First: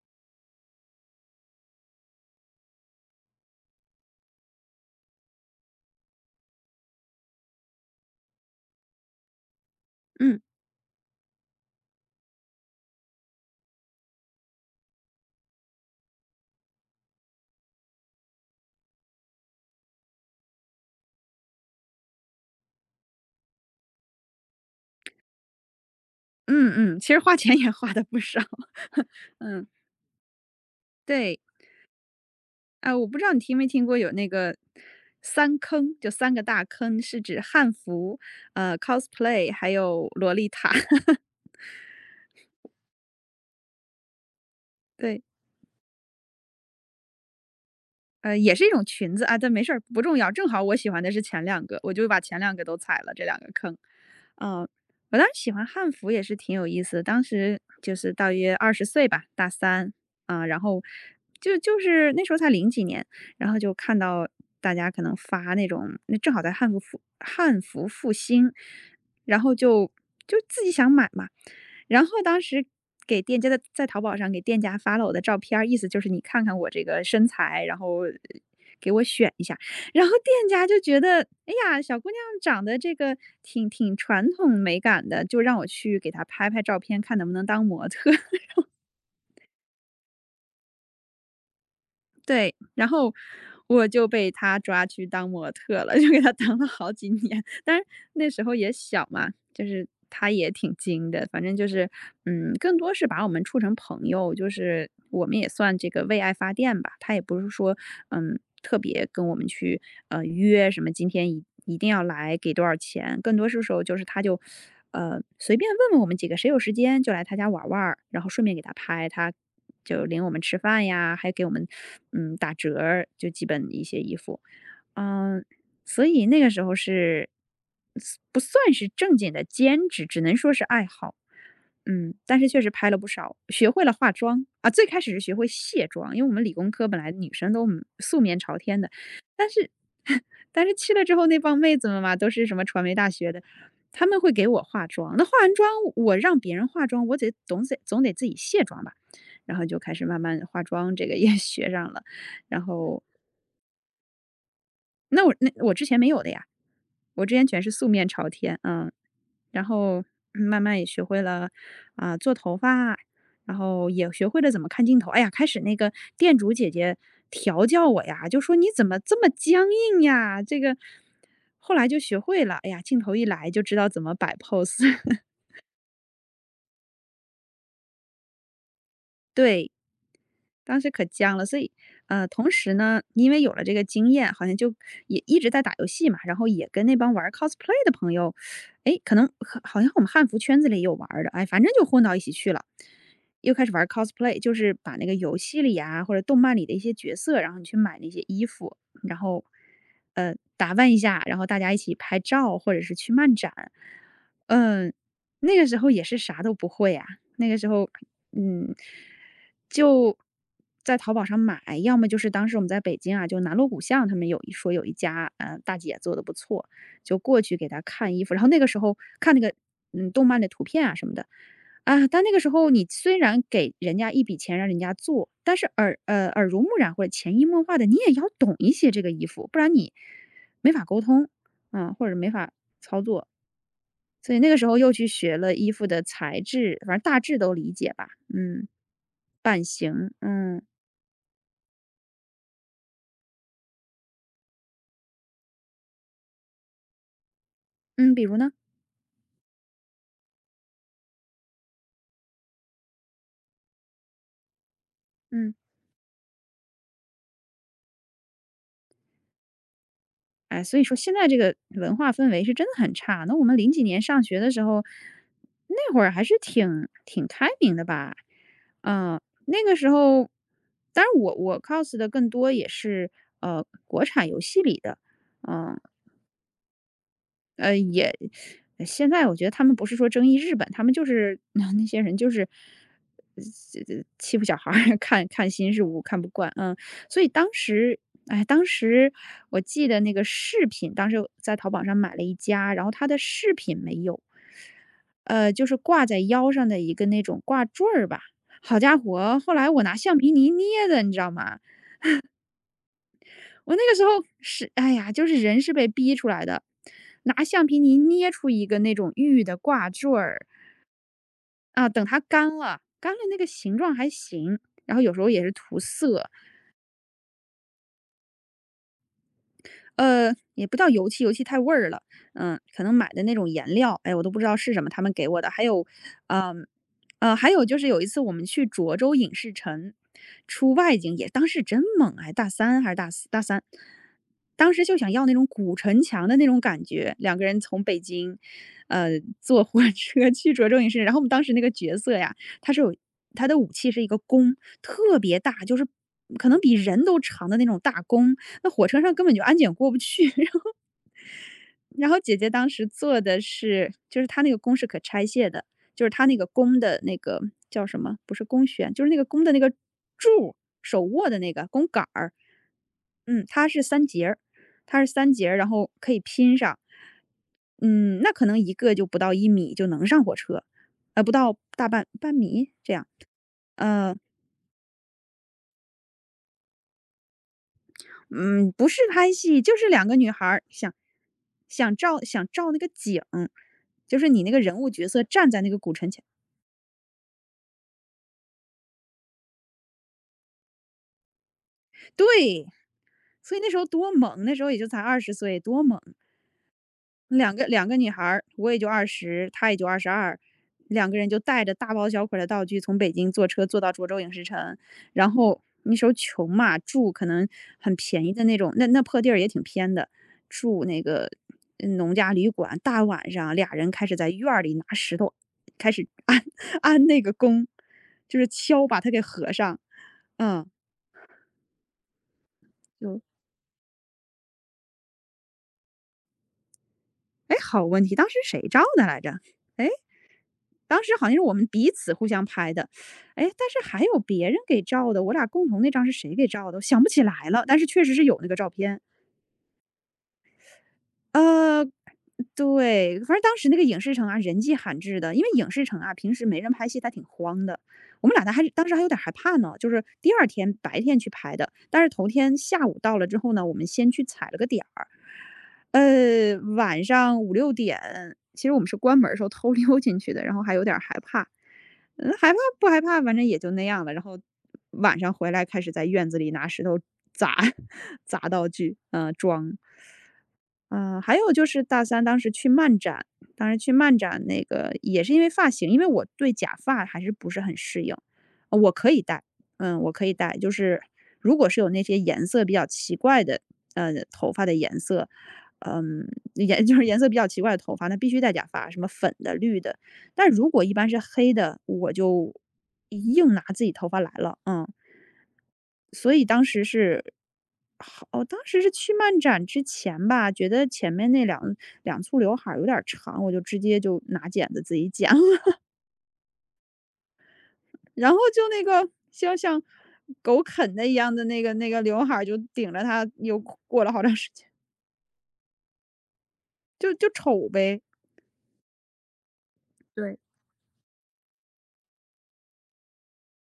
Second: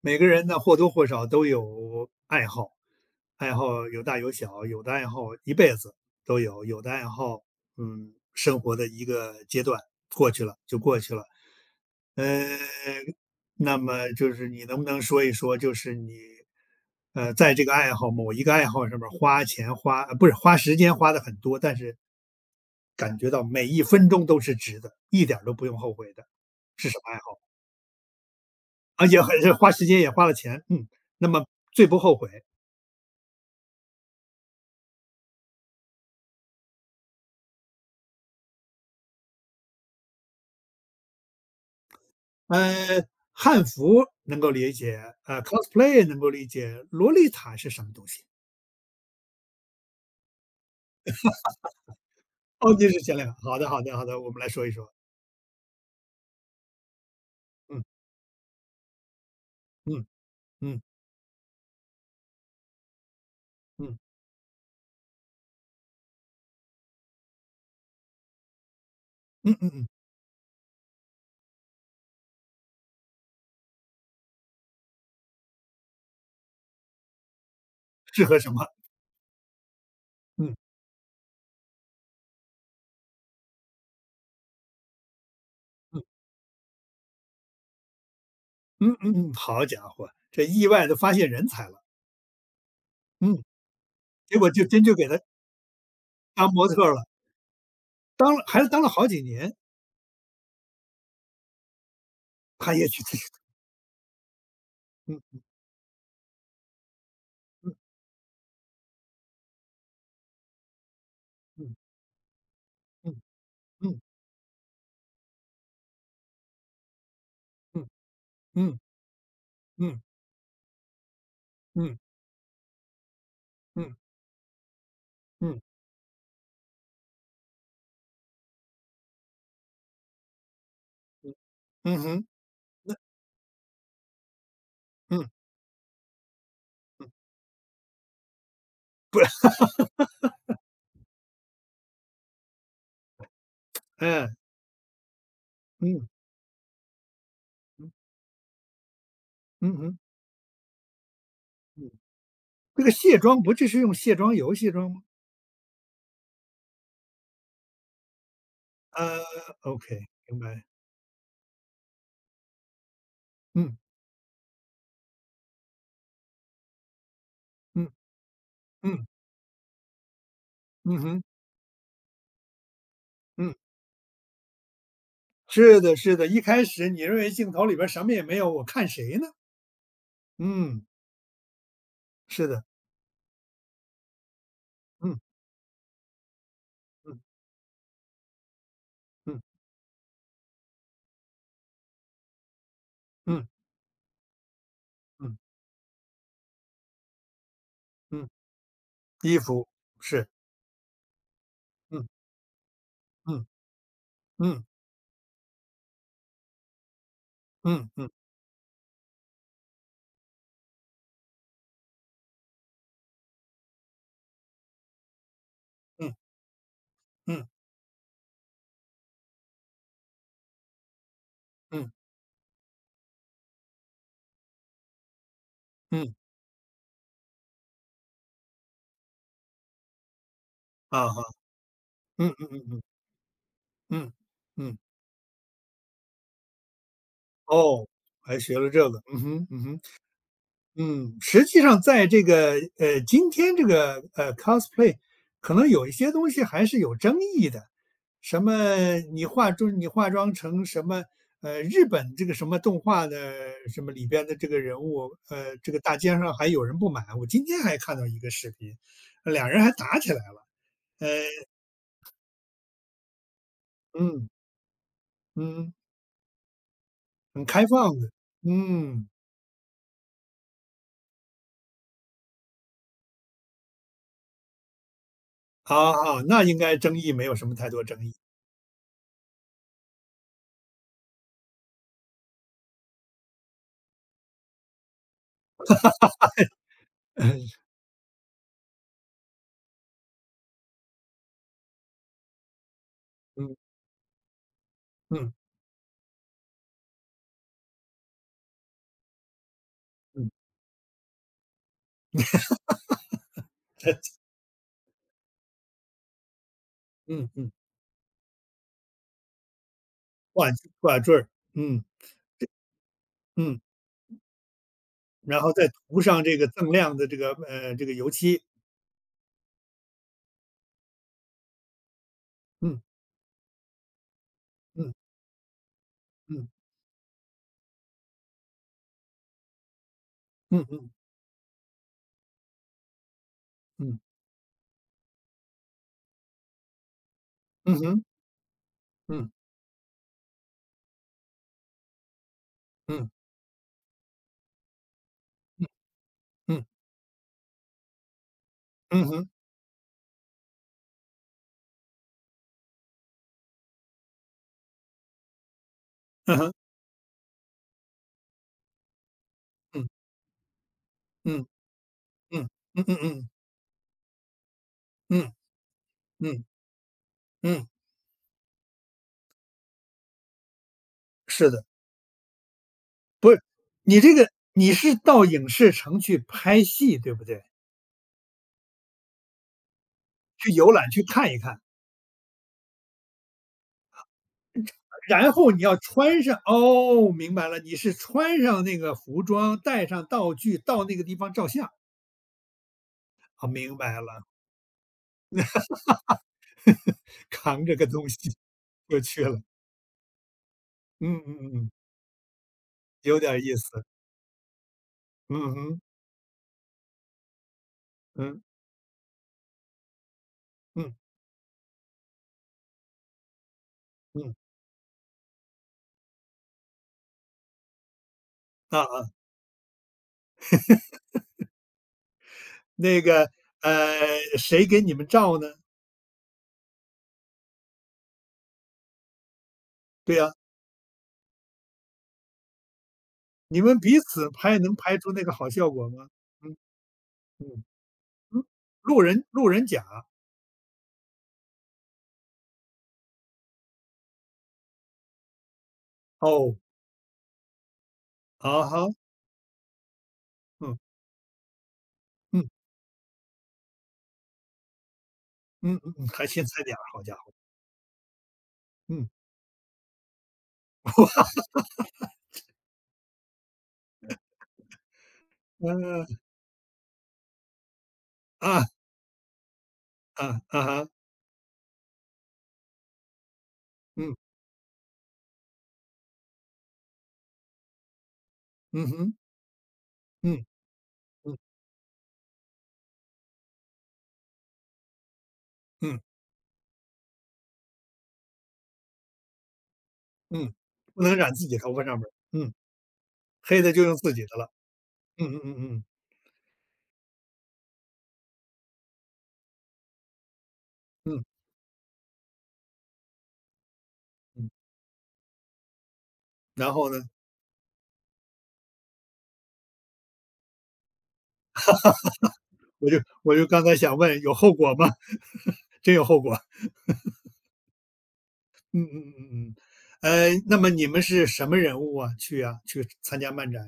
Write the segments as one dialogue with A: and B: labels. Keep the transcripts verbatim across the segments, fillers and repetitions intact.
A: 每个人呢，或多或少都有爱好，爱好有大有小，有的爱好一辈子都有，有的爱好，嗯，生活的一个阶段过
B: 嗯
A: 去了就过去了。呃，那么就是你能不能说一说，就是你，呃，在这个爱好某一个爱好上面儿花钱花，呃不是花时间花的很多，但是感觉到每一分钟都是值的，一点儿都不用后悔的，
B: 嗯
A: 是什
B: 嗯，其
A: 么爱
B: 实花
A: 好？
B: 钱也花的不少，
A: 啊，也很
B: 嗯，
A: 花时间，也花了钱，嗯，那
B: 对。
A: 么最不后悔。
B: 啊，我不知道你听没听过有那个三坑，就三个大坑，是指汉服，呃，cosplay，还有洛丽塔。
A: 呃，汉服能够理解，
B: 对。
A: 呃，cosplay 能够理解，洛丽塔是什么东西？
B: 呃，也是一种裙子啊，但没事儿，不重要。正好我喜欢的是前两个，我就把前两个
A: 哦，
B: 都
A: 就
B: 踩
A: 是
B: 了，
A: 前
B: 这
A: 两个，
B: 两个
A: 好的，
B: 坑。
A: 好的，好的，我们来说
B: 嗯，
A: 一说。
B: 我当时喜欢汉服也是挺有意思的，当时
A: 嗯
B: 就是大约二十岁吧，大三
A: 嗯
B: 啊。然后
A: 嗯
B: 就就是那时候才零几年，然后就
A: 嗯
B: 看到大家可能发那种，那正好在汉服复汉服复兴，然
A: 嗯
B: 后
A: 嗯嗯，
B: 就就自己想买嘛。然后当时给店家的在淘宝上给店家发了我的照片儿，意思就是你看看我这个身材，然后呃
A: 适合什么？
B: 给我选一下。然后店家
A: 嗯
B: 就觉得，哎呀，小姑娘长得这个挺挺传统美感的，就让我去给
A: 嗯
B: 她拍拍照片，看能不能当模特。
A: 嗯嗯嗯，好家伙，这意外的发现人才了，
B: 对，然后
A: 嗯，
B: 我就被
A: 结果
B: 他
A: 就真
B: 抓
A: 就给
B: 去
A: 他
B: 当模特了，就给他
A: 当
B: 当了
A: 模特
B: 好
A: 儿了，
B: 几年。但然那
A: 当
B: 时
A: 了
B: 候
A: 还是
B: 也
A: 当了
B: 小
A: 好几
B: 嘛，
A: 年，
B: 就是他也挺精的，反正就是，嗯，
A: 他
B: 更
A: 也
B: 多
A: 去，
B: 是把我们处成朋友，就是我们也算这个为爱发电吧。他也不是
A: 嗯
B: 说，嗯，特别跟我们去呃约什么今天一
A: 嗯
B: 一定要来给多少
A: 嗯
B: 钱，更多是时候就
A: 嗯
B: 是他就。呃，随便问问我们几个谁有时间就来他家玩玩
A: 嗯嗯
B: 儿，然后顺便给他
A: 嗯
B: 拍，他
A: 嗯
B: 就领我们吃饭呀，还给我们
A: 嗯
B: 嗯打折儿就基本一
A: 嗯嗯。
B: 些衣服。嗯、所以那个时候是不算是正经的兼职，只能说是爱好。
A: 嗯
B: 嗯，
A: 哼，
B: 但是确实拍了不少，学会了化妆啊。最开始是
A: 嗯，
B: 学会卸妆，因为我们理工科本来女生都嗯素面朝天的，但是 但是去了之后，那帮妹子们嘛，都是什么传媒大学的，他们会
A: 哎，
B: 给我化妆。那化完妆，
A: 嗯，
B: 我让别人化妆，我得总得
A: 嗯，
B: 总得自己卸妆吧。然后
A: 嗯
B: 就开
A: 哼，
B: 始慢慢化妆，这个也 学
A: 嗯，
B: 上了。然
A: 这个
B: 后
A: 卸妆不就是用卸妆油卸妆吗？
B: 那我那我之前没有的呀，我之前全是素面朝天，嗯，
A: 呃
B: 然
A: ，OK，
B: 后
A: 明
B: 嗯慢
A: 白，
B: 慢也学会了啊、做头发，然
A: 嗯，
B: 后也学会了怎么看镜头。哎呀，开始那个店主姐姐调教
A: 嗯，
B: 我呀，就说你怎么
A: 嗯，
B: 这么僵硬呀？这个
A: 嗯哼，
B: 后来就学会了，哎呀，镜头一来
A: 嗯，
B: 就知道怎么摆 pose。
A: 是的，是的，一开始你认为镜头里边什么也没有，我看谁呢？
B: 对，当
A: 嗯，
B: 时可僵了，所以，呃，
A: 是
B: 同
A: 的，
B: 时呢，因为有了这个经验，好像就
A: 嗯，
B: 也一直在打游戏嘛，然后也跟那帮
A: 嗯，
B: 玩 cosplay 的朋友。哎，可能
A: 嗯，
B: 和好像我们汉服圈子里也有玩儿的，哎，反正就混到一起去了，
A: 嗯，
B: 又开始玩 cosplay,就是把那个游
A: 嗯，
B: 戏里啊或者动漫里的一些角色，然后你去买那些
A: 嗯，
B: 衣服，然
A: 衣
B: 后，
A: 服是，
B: 呃，打扮一下，然后大家一起
A: 嗯，
B: 拍照或者是去漫
A: 嗯，
B: 展。
A: 嗯，
B: 嗯、那个时候也是啥都不会啊，那个时
A: 嗯，
B: 候
A: 嗯，
B: 嗯，就在淘宝上买，要么就是当时我们在北京啊，就南锣鼓巷，他们有一说有一家，呃，大姐
A: 嗯，
B: 做的不错，就过
A: 嗯，
B: 去给她看衣服。然后那个时候看那个，嗯，动漫的图片啊什么的。
A: 嗯，
B: 啊，但那个时候你虽然给人家一笔钱让人家做，但是耳
A: 嗯，
B: 呃耳濡目染或者潜移默化的，你也要懂一些这个衣服，不然你没法沟
A: 啊哈，
B: 通啊，或者
A: 嗯
B: 没
A: 嗯
B: 法
A: 嗯嗯
B: 操作。
A: 嗯
B: 所以那个时
A: 嗯，
B: 候又去学了衣服的材质，反正大致都理
A: 哦，
B: 解吧。
A: 还学
B: 嗯。
A: 了这个，嗯哼，
B: 版
A: 嗯哼。
B: 型，嗯。
A: 嗯，实际上在这个呃，今天这个呃 cosplay，可能有一些东西还是有争议的，
B: 嗯，比如
A: 什
B: 呢？
A: 么你化妆你化妆成什么呃日本这个什么动画的什么里边的这个人物，
B: 嗯，
A: 呃，这个大街上还有人不满，我今天还看到一个视频，俩人还打起来了，
B: 哎，所以说
A: 呃，
B: 现在这个文化氛围是真的很差。那我们零几年上
A: 嗯
B: 学的时候，
A: 嗯，
B: 那会儿还是挺挺
A: 很
B: 开
A: 开
B: 明的
A: 放的，
B: 吧？
A: 嗯，
B: 嗯，那个时候，当然我我 cos 的更多也是呃国产游戏里的，嗯。
A: 好好，那应该争议没有什么太
B: 呃，
A: 多争
B: 也
A: 议，
B: 现在我觉得他们不是说争议日本，他们就是 那些人就是呃欺负小孩儿 看看新事物看不惯，嗯，所以当
A: 嗯
B: 时。哎，当时我记得那个饰品，当时在淘宝上买了一家，然后它的饰
A: 嗯
B: 品没有，
A: 嗯
B: 呃，就是挂在腰上的一个那种挂坠儿吧。好家伙，后来我拿橡皮
A: 嗯
B: 泥捏的，你知道吗？我那个时候是，哎呀，就是人是被逼出来的，
A: 嗯
B: 拿
A: 嗯。
B: 橡皮泥捏出一个那种玉的挂坠儿
A: 挂坠挂坠儿，嗯
B: 啊，等它干了，干了那个
A: 嗯，
B: 形状还行，然后有时候
A: 然
B: 也是
A: 后再
B: 涂
A: 涂上
B: 色。
A: 这个锃亮的这个呃这个油漆，
B: 呃，也不叫油漆，油漆太味儿了。嗯，
A: 嗯
B: 可能买的那种颜料，哎，我都不知道是什么，
A: 嗯
B: 他们给我的。还有，
A: 嗯
B: 嗯，呃，还有就是有一次我们去涿州影视城
A: 嗯
B: 出
A: 嗯
B: 外景，也当时真猛哎，大三还是大四？大三，
A: 嗯
B: 当时就想要那种古城墙的那种感觉。两个人
A: 嗯
B: 从北
A: 哼，
B: 京，呃，
A: 嗯
B: 坐火车 去涿州影视城。然后我们当时那个角色呀，他是有
A: 嗯
B: 他的武器是一个弓，特别大，
A: 嗯
B: 就是可能
A: 嗯
B: 比人都长的那种大弓。那火车
A: 嗯
B: 上根
A: 哼，
B: 本就安检过不去。然后姐姐当时坐的是就是她那个弓是可拆卸的，就是她那
A: 嗯
B: 个
A: 哼，
B: 弓的那个叫什么？不是弓弦，就是那个弓的那个
A: 嗯
B: 柱，手握的
A: 嗯
B: 那个弓杆儿。
A: 嗯嗯嗯嗯
B: 嗯，它是三节儿，它是三
A: 嗯
B: 节儿，然后可以
A: 嗯
B: 拼上。
A: 嗯，嗯
B: 嗯，那可能一个就不到一米就能上火车，呃，不
A: 是
B: 到
A: 的，
B: 大半半米这样。
A: 不是你这
B: 嗯。
A: 个你是到影视城去拍戏对不对？
B: 嗯，不是拍戏，就是两个女孩
A: 去
B: 儿
A: 游览
B: 想
A: 去看一看，
B: 想照想照那个景，就是你那个人物角色
A: 然
B: 站
A: 后
B: 在
A: 你
B: 那
A: 要
B: 个古城
A: 穿
B: 前。
A: 上哦，明白了，你是穿上那个服装，带上道具到那个地方照相，
B: 对，
A: 啊，
B: 所以那
A: 明
B: 时候
A: 白
B: 多
A: 了。
B: 猛，那时候也就才二十岁，多猛。两个
A: 扛着个
B: 两个
A: 东
B: 女
A: 西
B: 孩儿，我也 就
A: 就
B: 二
A: 去了。
B: 十，她也就二十二，两
A: 嗯
B: 个人就
A: 嗯
B: 带
A: 嗯，
B: 着大包小捆儿的道具从北
A: 有点
B: 京
A: 儿
B: 坐
A: 意
B: 车坐
A: 思。
B: 到涿州影视城。然
A: 嗯
B: 后
A: 哼，
B: 那时候穷嘛，住可能很便宜
A: 嗯
B: 的那种，那那破地儿也挺偏的，住
A: 嗯
B: 那个嗯农家旅馆。大晚上俩人开始在
A: 嗯，
B: 院儿里拿石头开始安 安那个弓，就是
A: 啊
B: 敲把
A: 啊，
B: 它给合上。嗯，
A: 那
B: 就
A: 个，呃，谁给你们照呢？
B: 哎，好问题，当时谁照的来着？哎，
A: 对呀，
B: 当时好像是我们彼此互相拍的。哎，但
A: 你们
B: 是
A: 彼
B: 还有
A: 此
B: 别人
A: 拍能
B: 给
A: 拍
B: 照
A: 出
B: 的，
A: 那
B: 我
A: 个
B: 俩
A: 好
B: 共
A: 效
B: 同
A: 果
B: 那张
A: 吗？
B: 是谁给
A: 嗯
B: 照的，我想不起来
A: 嗯
B: 了，但是确实是有
A: 嗯，
B: 那个照片。
A: 路人路人甲，
B: 呃，对，反正当时那个影视城啊，人迹罕至的，因为影视城啊，平时
A: 哦，
B: 没人拍戏，它挺荒的。我们俩呢还
A: 好
B: 是当
A: 好，
B: 时还有点害怕呢，就是第二天
A: 嗯
B: 白天去拍的，但是头
A: 嗯
B: 天下午到了之后呢，我们先去踩了个点儿。
A: 嗯嗯嗯，还先
B: 呃，
A: 猜点儿，
B: 晚
A: 好家伙，
B: 上五六点，其实我们是
A: 嗯，
B: 关门儿的时候偷溜进去的，然后还有点儿害怕。嗯，害怕不害怕，反正也就那样了。然后晚上回来开始在
A: 呃，
B: 院子里拿石头砸 砸
A: 啊
B: 道具，嗯、装。
A: 啊啊哈，
B: 嗯、呃还有就是大三当时去漫展，当时去
A: 嗯
B: 漫展那个也是因为发型，因为我对假发还是不是很适应。呃
A: 嗯
B: 我可
A: 哼，
B: 以戴。嗯，我可以
A: 嗯
B: 戴，就是
A: 嗯
B: 如果是有那些颜色比较奇怪的，呃，头发的颜色。
A: 嗯
B: 嗯，颜 就是颜色比较奇怪的头发，那必须戴假发，什么粉的、绿的、但
A: 嗯，
B: 如果一
A: 不
B: 般
A: 能
B: 是
A: 染自
B: 黑
A: 己头
B: 的，
A: 发上面儿
B: 我
A: 嗯，
B: 就硬
A: 黑
B: 拿
A: 的就
B: 自己
A: 用
B: 头
A: 自
B: 发
A: 己
B: 来
A: 的了，
B: 了，嗯。
A: 嗯嗯嗯嗯。
B: 所以当时是好哦，当时是去漫展之前吧，觉得前
A: 嗯
B: 面那两两簇刘海儿有点儿长，我就直接就拿
A: 嗯，
B: 剪子自己剪了，
A: 然后呢？
B: 然后就那个像像狗啃的一样的那个那个刘海儿就
A: 我
B: 顶
A: 就
B: 着它，
A: 我就
B: 又
A: 刚才想
B: 过了
A: 问
B: 好长
A: 有
B: 时
A: 后
B: 间，
A: 果吗？真有后果。
B: 就就丑呗。
A: 嗯嗯嗯嗯嗯呃，
B: 对。
A: 那么你们是什么人物啊？去啊，去参加漫展，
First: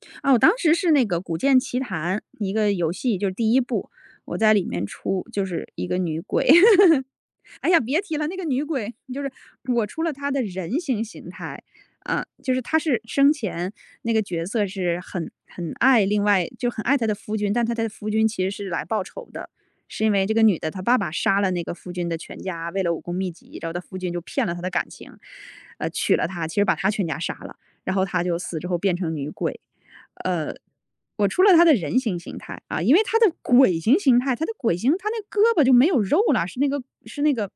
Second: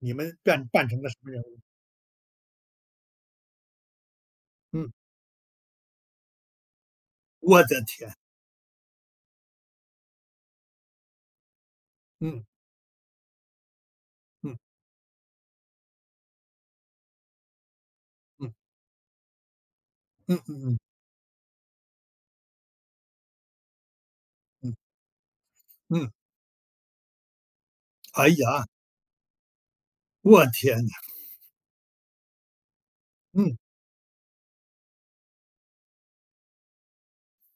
A: 你
B: 啊，
A: 们
B: 我当
A: 扮
B: 时
A: 扮
B: 是
A: 成
B: 那
A: 了什
B: 个
A: 么
B: 《古
A: 人
B: 剑
A: 物？
B: 奇谭》一个游戏，就是第一部，我在里面
A: 嗯，
B: 出就是一个女鬼。
A: 我
B: 哎呀，
A: 的
B: 别
A: 天，
B: 提了，那个女鬼就是我出了她的人形形态。啊，
A: 嗯
B: 就是她是生前那个角
A: 嗯
B: 色是很很爱另外就很爱她的夫君，但她的夫君其实
A: 嗯
B: 是来报仇的，是因为这
A: 嗯
B: 个女
A: 嗯
B: 的
A: 嗯
B: 她爸爸杀了那个夫君的全家，为了武功秘籍，然后她夫君就骗了她的
A: 嗯
B: 感情。呃，
A: 嗯
B: 娶了她，其实把她全家杀了，然后她
A: 哎
B: 就死之
A: 呀，
B: 后变成女鬼。
A: 我
B: 呃
A: 天呐，
B: 我出了他的人形形态啊，因为他的
A: 嗯，
B: 鬼形形态，他的鬼形，他那胳膊就没有肉了，是那个是那个，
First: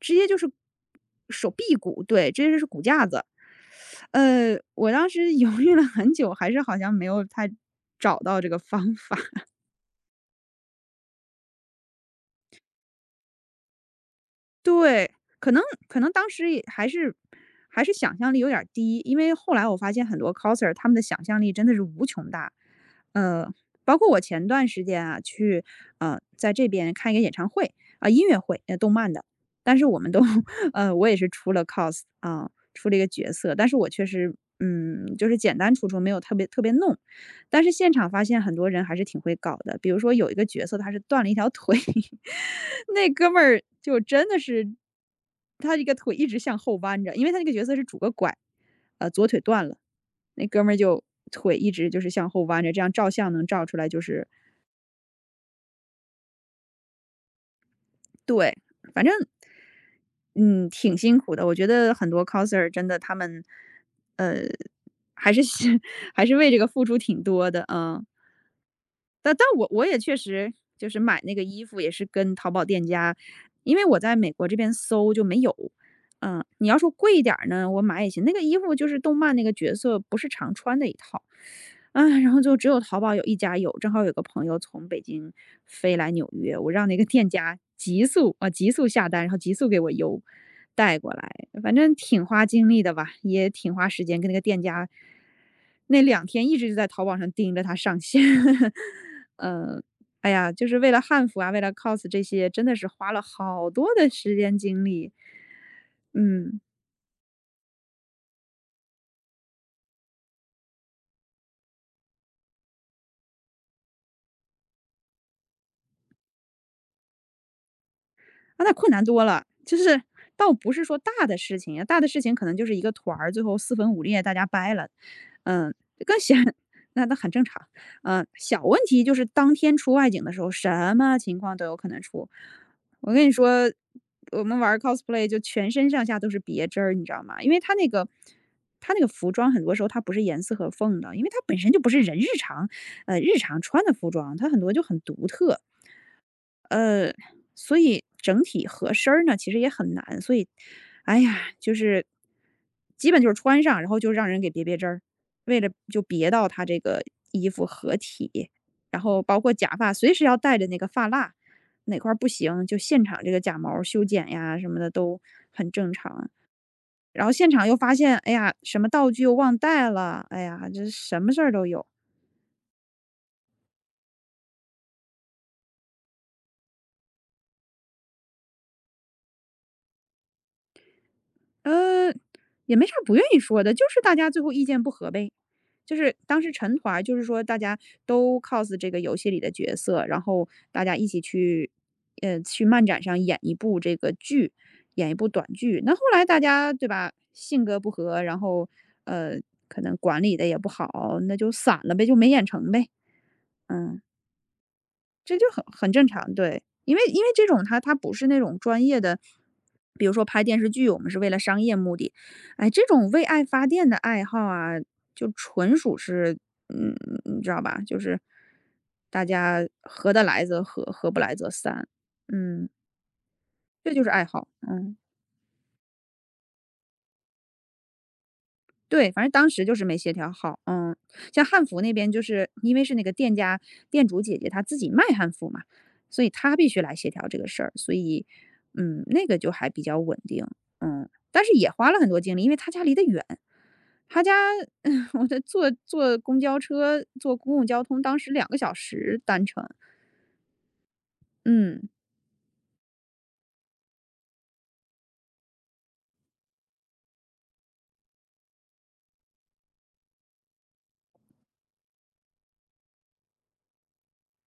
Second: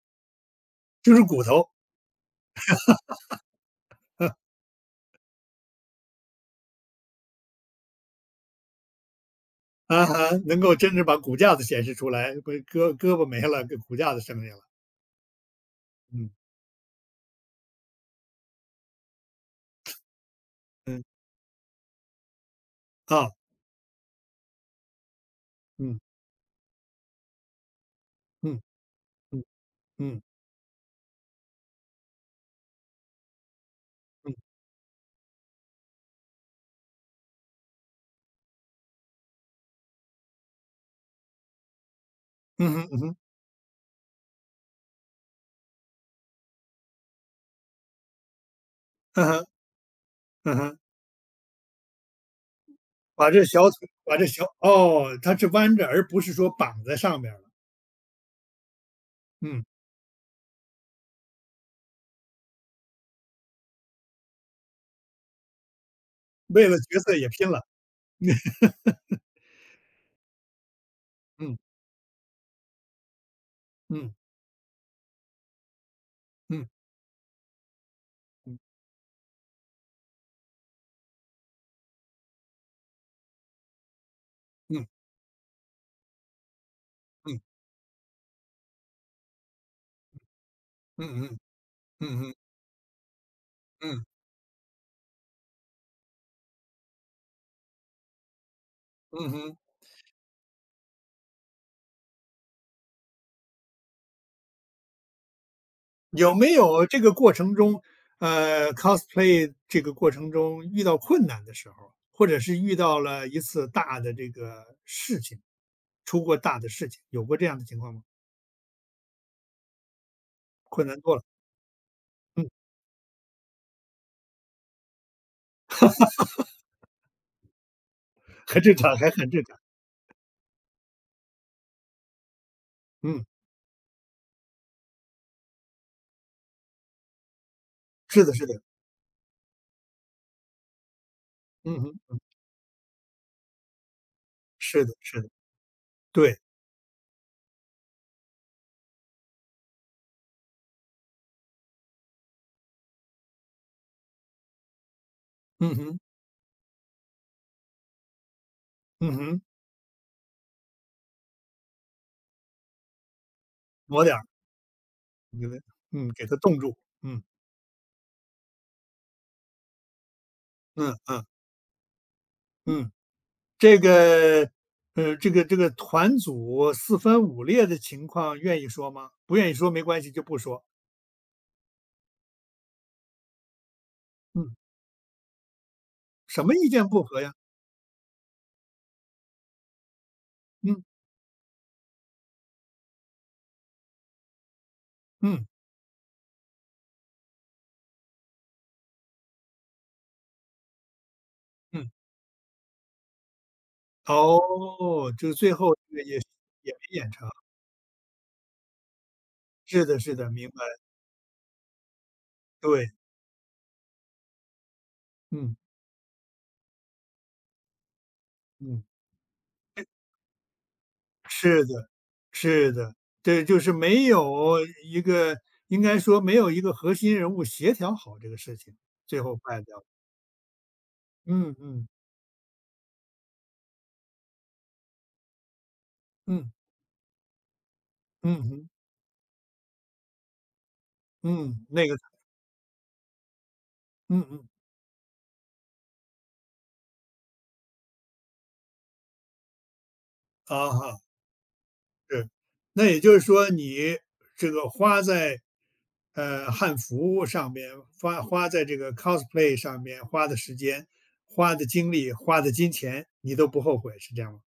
B: 直接就是
A: 就是骨
B: 手
A: 头，
B: 臂骨，对，直接就是骨架子。呃，我当时 犹豫了很久，还是好像没有太找到这个方法。
A: 啊哈，能够真是把骨架子显示出来，不是胳胳膊没了，给骨架子剩下了，
B: 对，可能可能当
A: 嗯
B: 时也还是还是想象力有点儿低，因为后来我发现很多 coser 他们的
A: 嗯
B: 想象力真的是无穷大。
A: 啊，
B: 呃，包括我前段时间啊去
A: 嗯
B: 呃在这边看一个演唱会啊、音乐
A: 嗯
B: 会，呃动漫的，
A: 嗯
B: 但是
A: 嗯
B: 我们都
A: 嗯
B: 呃我也是出了 cos 啊、出了一个角色，但是我确实
A: 嗯
B: 嗯就是简单出出，没有特别特别弄，但是现场发现很多人还是挺会搞的，比如说有一个角色他是断了一条腿，
A: 嗯哼嗯
B: 那
A: 哼，
B: 哥们儿就真的是，他这个腿一直向后弯着，因为他那个角色是拄个拐。呃，
A: 嗯
B: 左腿
A: 哼。
B: 断了，那
A: 嗯
B: 哥们儿
A: 哼，
B: 就腿一直就是向后弯着，这样照
A: 把
B: 相
A: 这
B: 能照
A: 小
B: 出来
A: 腿
B: 就
A: 把这
B: 是
A: 小哦，它是弯着，而不是说绑在上面了。
B: 对，反正，
A: 嗯，
B: 嗯，挺辛苦的。我觉得很多 coser 真的他们，呃，还是 还是为这个
A: 为了
B: 付出
A: 角色
B: 挺
A: 也拼
B: 多
A: 了。
B: 的，嗯。但但我我也确实就是买那个
A: 嗯
B: 衣服也是跟淘宝店家，因为我
A: 嗯
B: 在美国这边搜就没有。嗯，你
A: 嗯
B: 要说贵一点儿呢，我买也行。那个衣服就是动漫那个角色不是常穿的一套，啊，然后就只有淘宝有一家有，正好有个朋友从
A: 嗯
B: 北京飞来纽约，我让那个店
A: 嗯
B: 家急速啊急速下单，然后急速给我邮带过来，
A: 嗯
B: 反正
A: 嗯
B: 挺
A: 嗯
B: 花精力的吧，也挺花时
A: 嗯
B: 间，跟那个店家那两天一直就在淘宝上盯着它上线，
A: 嗯嗯，
B: 嗯，哎呀，就是为了汉服啊，为了 cos 这些，真的是花了好多的时间精力，
A: 有没
B: 嗯。
A: 有这个过程中，呃，cosplay 这个过程中遇到困难的时候，或者是遇到了一次大的这个事情，出过大的事情，有过这样的情况吗？
B: 啊，那困难多了，就是倒不是
A: 困
B: 说
A: 难多了，
B: 大的事情，大的事情可
A: 嗯，
B: 能就是一个团儿，最后四分五裂，大家掰了，嗯，更显 那那很正常。嗯，
A: 很
B: 小
A: 正
B: 问
A: 常，
B: 题
A: 还
B: 就是
A: 很正
B: 当
A: 常。
B: 天出外景的时候，什么情况都有可能出。我
A: 嗯，
B: 跟你说，我们玩儿 cosplay 就全身上下都是别针儿，你知道吗？因为它那个
A: 是的是的，
B: 它那个服装很多时候它不是严丝合缝的，因为它本身
A: 嗯
B: 就不是人
A: 哼，
B: 日常呃，日常穿的服装，它很多就
A: 是的
B: 很
A: 是
B: 独
A: 的，
B: 特。
A: 对。
B: 呃，所以整体合身儿呢，其实也很难。所以，哎呀，就是基本就是穿上，然后就让人给别别针儿，为了
A: 嗯哼，
B: 就别到他这个衣服合体，然
A: 嗯
B: 后包
A: 哼，
B: 括假发，随时要带着那个发蜡，哪块儿不行就现场这个假毛
A: 抹
B: 修
A: 点儿，
B: 剪呀什么的都
A: 给它
B: 很正
A: 嗯，给
B: 常。
A: 它冻住，嗯，
B: 然后现场又发现，哎呀，什么道具又忘带了，哎呀，这
A: 嗯
B: 什
A: 嗯
B: 么事儿都有。
A: 嗯，这个，呃，这个这个团组四分五裂的情况愿意说吗？不愿意说没关系，就不说。
B: 呃，也没啥不愿意说的，就是大家最后
A: 嗯，
B: 意见不合呗。就是当
A: 什
B: 时
A: 么意
B: 成
A: 见
B: 团儿
A: 不
B: 就
A: 合
B: 是
A: 呀？
B: 说大家都 cos 这个游戏里的角色，然后
A: 嗯
B: 大家一起去，呃，去漫展上演一部这个剧，演一部
A: 嗯
B: 短剧。那后来大家对吧，性格不合，然后呃，可能管理的也不好，那就散
A: 嗯，
B: 了呗，就没演成呗。嗯。
A: 哦，这个
B: 这就
A: 最
B: 很
A: 后
B: 很
A: 这个
B: 正
A: 也
B: 常，对。
A: 也
B: 因
A: 没
B: 为
A: 演
B: 因为
A: 成，
B: 这种他他不是那种专业的，
A: 是的，
B: 比如
A: 是
B: 说
A: 的，
B: 拍
A: 明白，
B: 电视剧，我们是为了商业目的。哎，这
A: 对，
B: 种为爱发电的爱好啊，就
A: 嗯
B: 纯属是，嗯，你知道吧？就是
A: 嗯。
B: 大家合得来则合，合不来则
A: 是
B: 散。
A: 的，
B: 嗯，
A: 是的，对，就是
B: 这就
A: 没
B: 是爱好，
A: 有
B: 嗯。
A: 一个应该说没有一个核心人物协调好这个事情，
B: 对，
A: 最
B: 反正
A: 后
B: 当
A: 败
B: 时就
A: 掉
B: 是
A: 了。
B: 没协调好，嗯。像
A: 嗯
B: 汉服
A: 嗯
B: 那边就是因为是那个店家店主姐姐她自己卖汉服嘛，所以
A: 嗯
B: 她必须来协调这个事儿，所以，
A: 嗯哼
B: 嗯，那个就还比较稳定，嗯。但是
A: 嗯，
B: 也
A: 那
B: 花
A: 个，
B: 了很多精力，因为她家离得远，她
A: 嗯
B: 家
A: 嗯，
B: 我在坐坐公交车、坐公共交通当时两个小时单程，
A: 啊哈，
B: 嗯。
A: 是。那也就是说，你这个花在呃汉服上面，花花在这个 cosplay 上面花的时间、花的精力、花的金钱，你都不后悔，是这样吗？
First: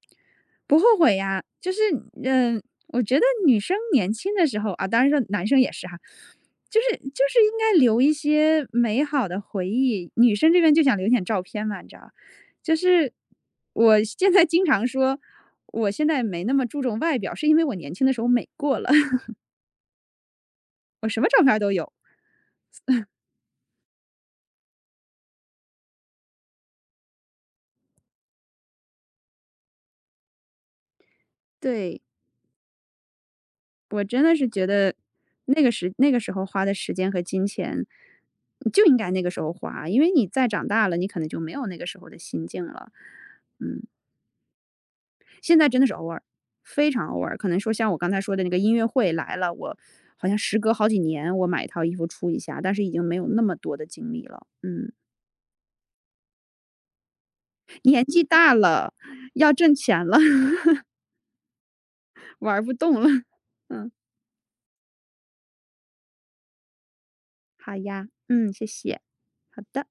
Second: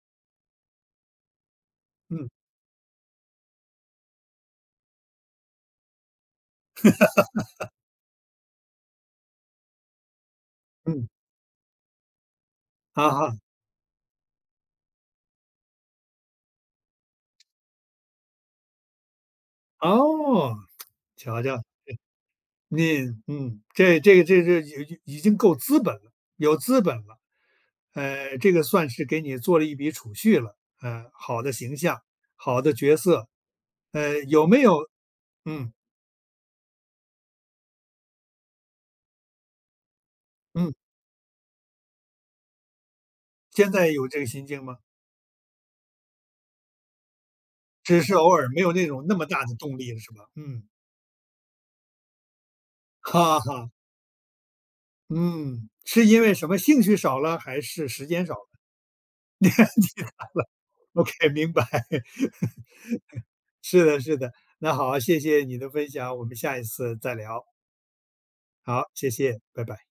B: 不后悔呀，就是
A: 嗯
B: 嗯，呃我觉得女生年轻的时候啊，当然说男生也是哈，就是就是应该留一些美好的回忆。女生这边就想留
A: 嗯，
B: 点照片嘛，你知道，就
A: 好
B: 是
A: 好
B: 我现在经常说，我现在没那么注重外表，是因为我年轻的时候美过了，
A: 哦，
B: 我什么照
A: 瞧
B: 片儿
A: 瞧。
B: 都有。
A: 你嗯，这这个这这已已经够资本了，有资本了，呃，这个算是给你做了一笔储蓄了，呃，好的形
B: 对，
A: 象，好的角色，
B: 我
A: 呃，
B: 真的
A: 有
B: 是
A: 没
B: 觉
A: 有
B: 得那个
A: 嗯
B: 时那个时候花的时间和金钱，你就应该那个时候花，因为你再长
A: 嗯，
B: 大了，你可能就没有那个时候的心境了。
A: 现
B: 嗯，
A: 在有这个心境吗？
B: 现在真的是偶尔，非常偶尔。可能说像我
A: 只
B: 刚
A: 是
B: 才
A: 偶
B: 说的那
A: 尔
B: 个
A: 没
B: 音
A: 有
B: 乐
A: 那种
B: 会
A: 那么
B: 来
A: 大
B: 了，
A: 的
B: 我
A: 动力了，是
B: 好
A: 吧？
B: 像时
A: 嗯，
B: 隔好几年，我买一套衣服出一下，但是已经没有
A: 哈
B: 那么
A: 哈，
B: 多的精力了。嗯，
A: 嗯，是因为什么兴趣少了，还是
B: 年
A: 时
B: 纪
A: 间少了
B: 大了，要挣钱了，
A: ？OK，明白，
B: 玩儿不动了。
A: 是
B: 嗯，
A: 的，是的，那好，谢谢你的分享，我们下一次再聊，
B: 好呀，嗯，谢
A: 好，
B: 谢，
A: 谢谢，
B: 好
A: 拜拜。
B: 的。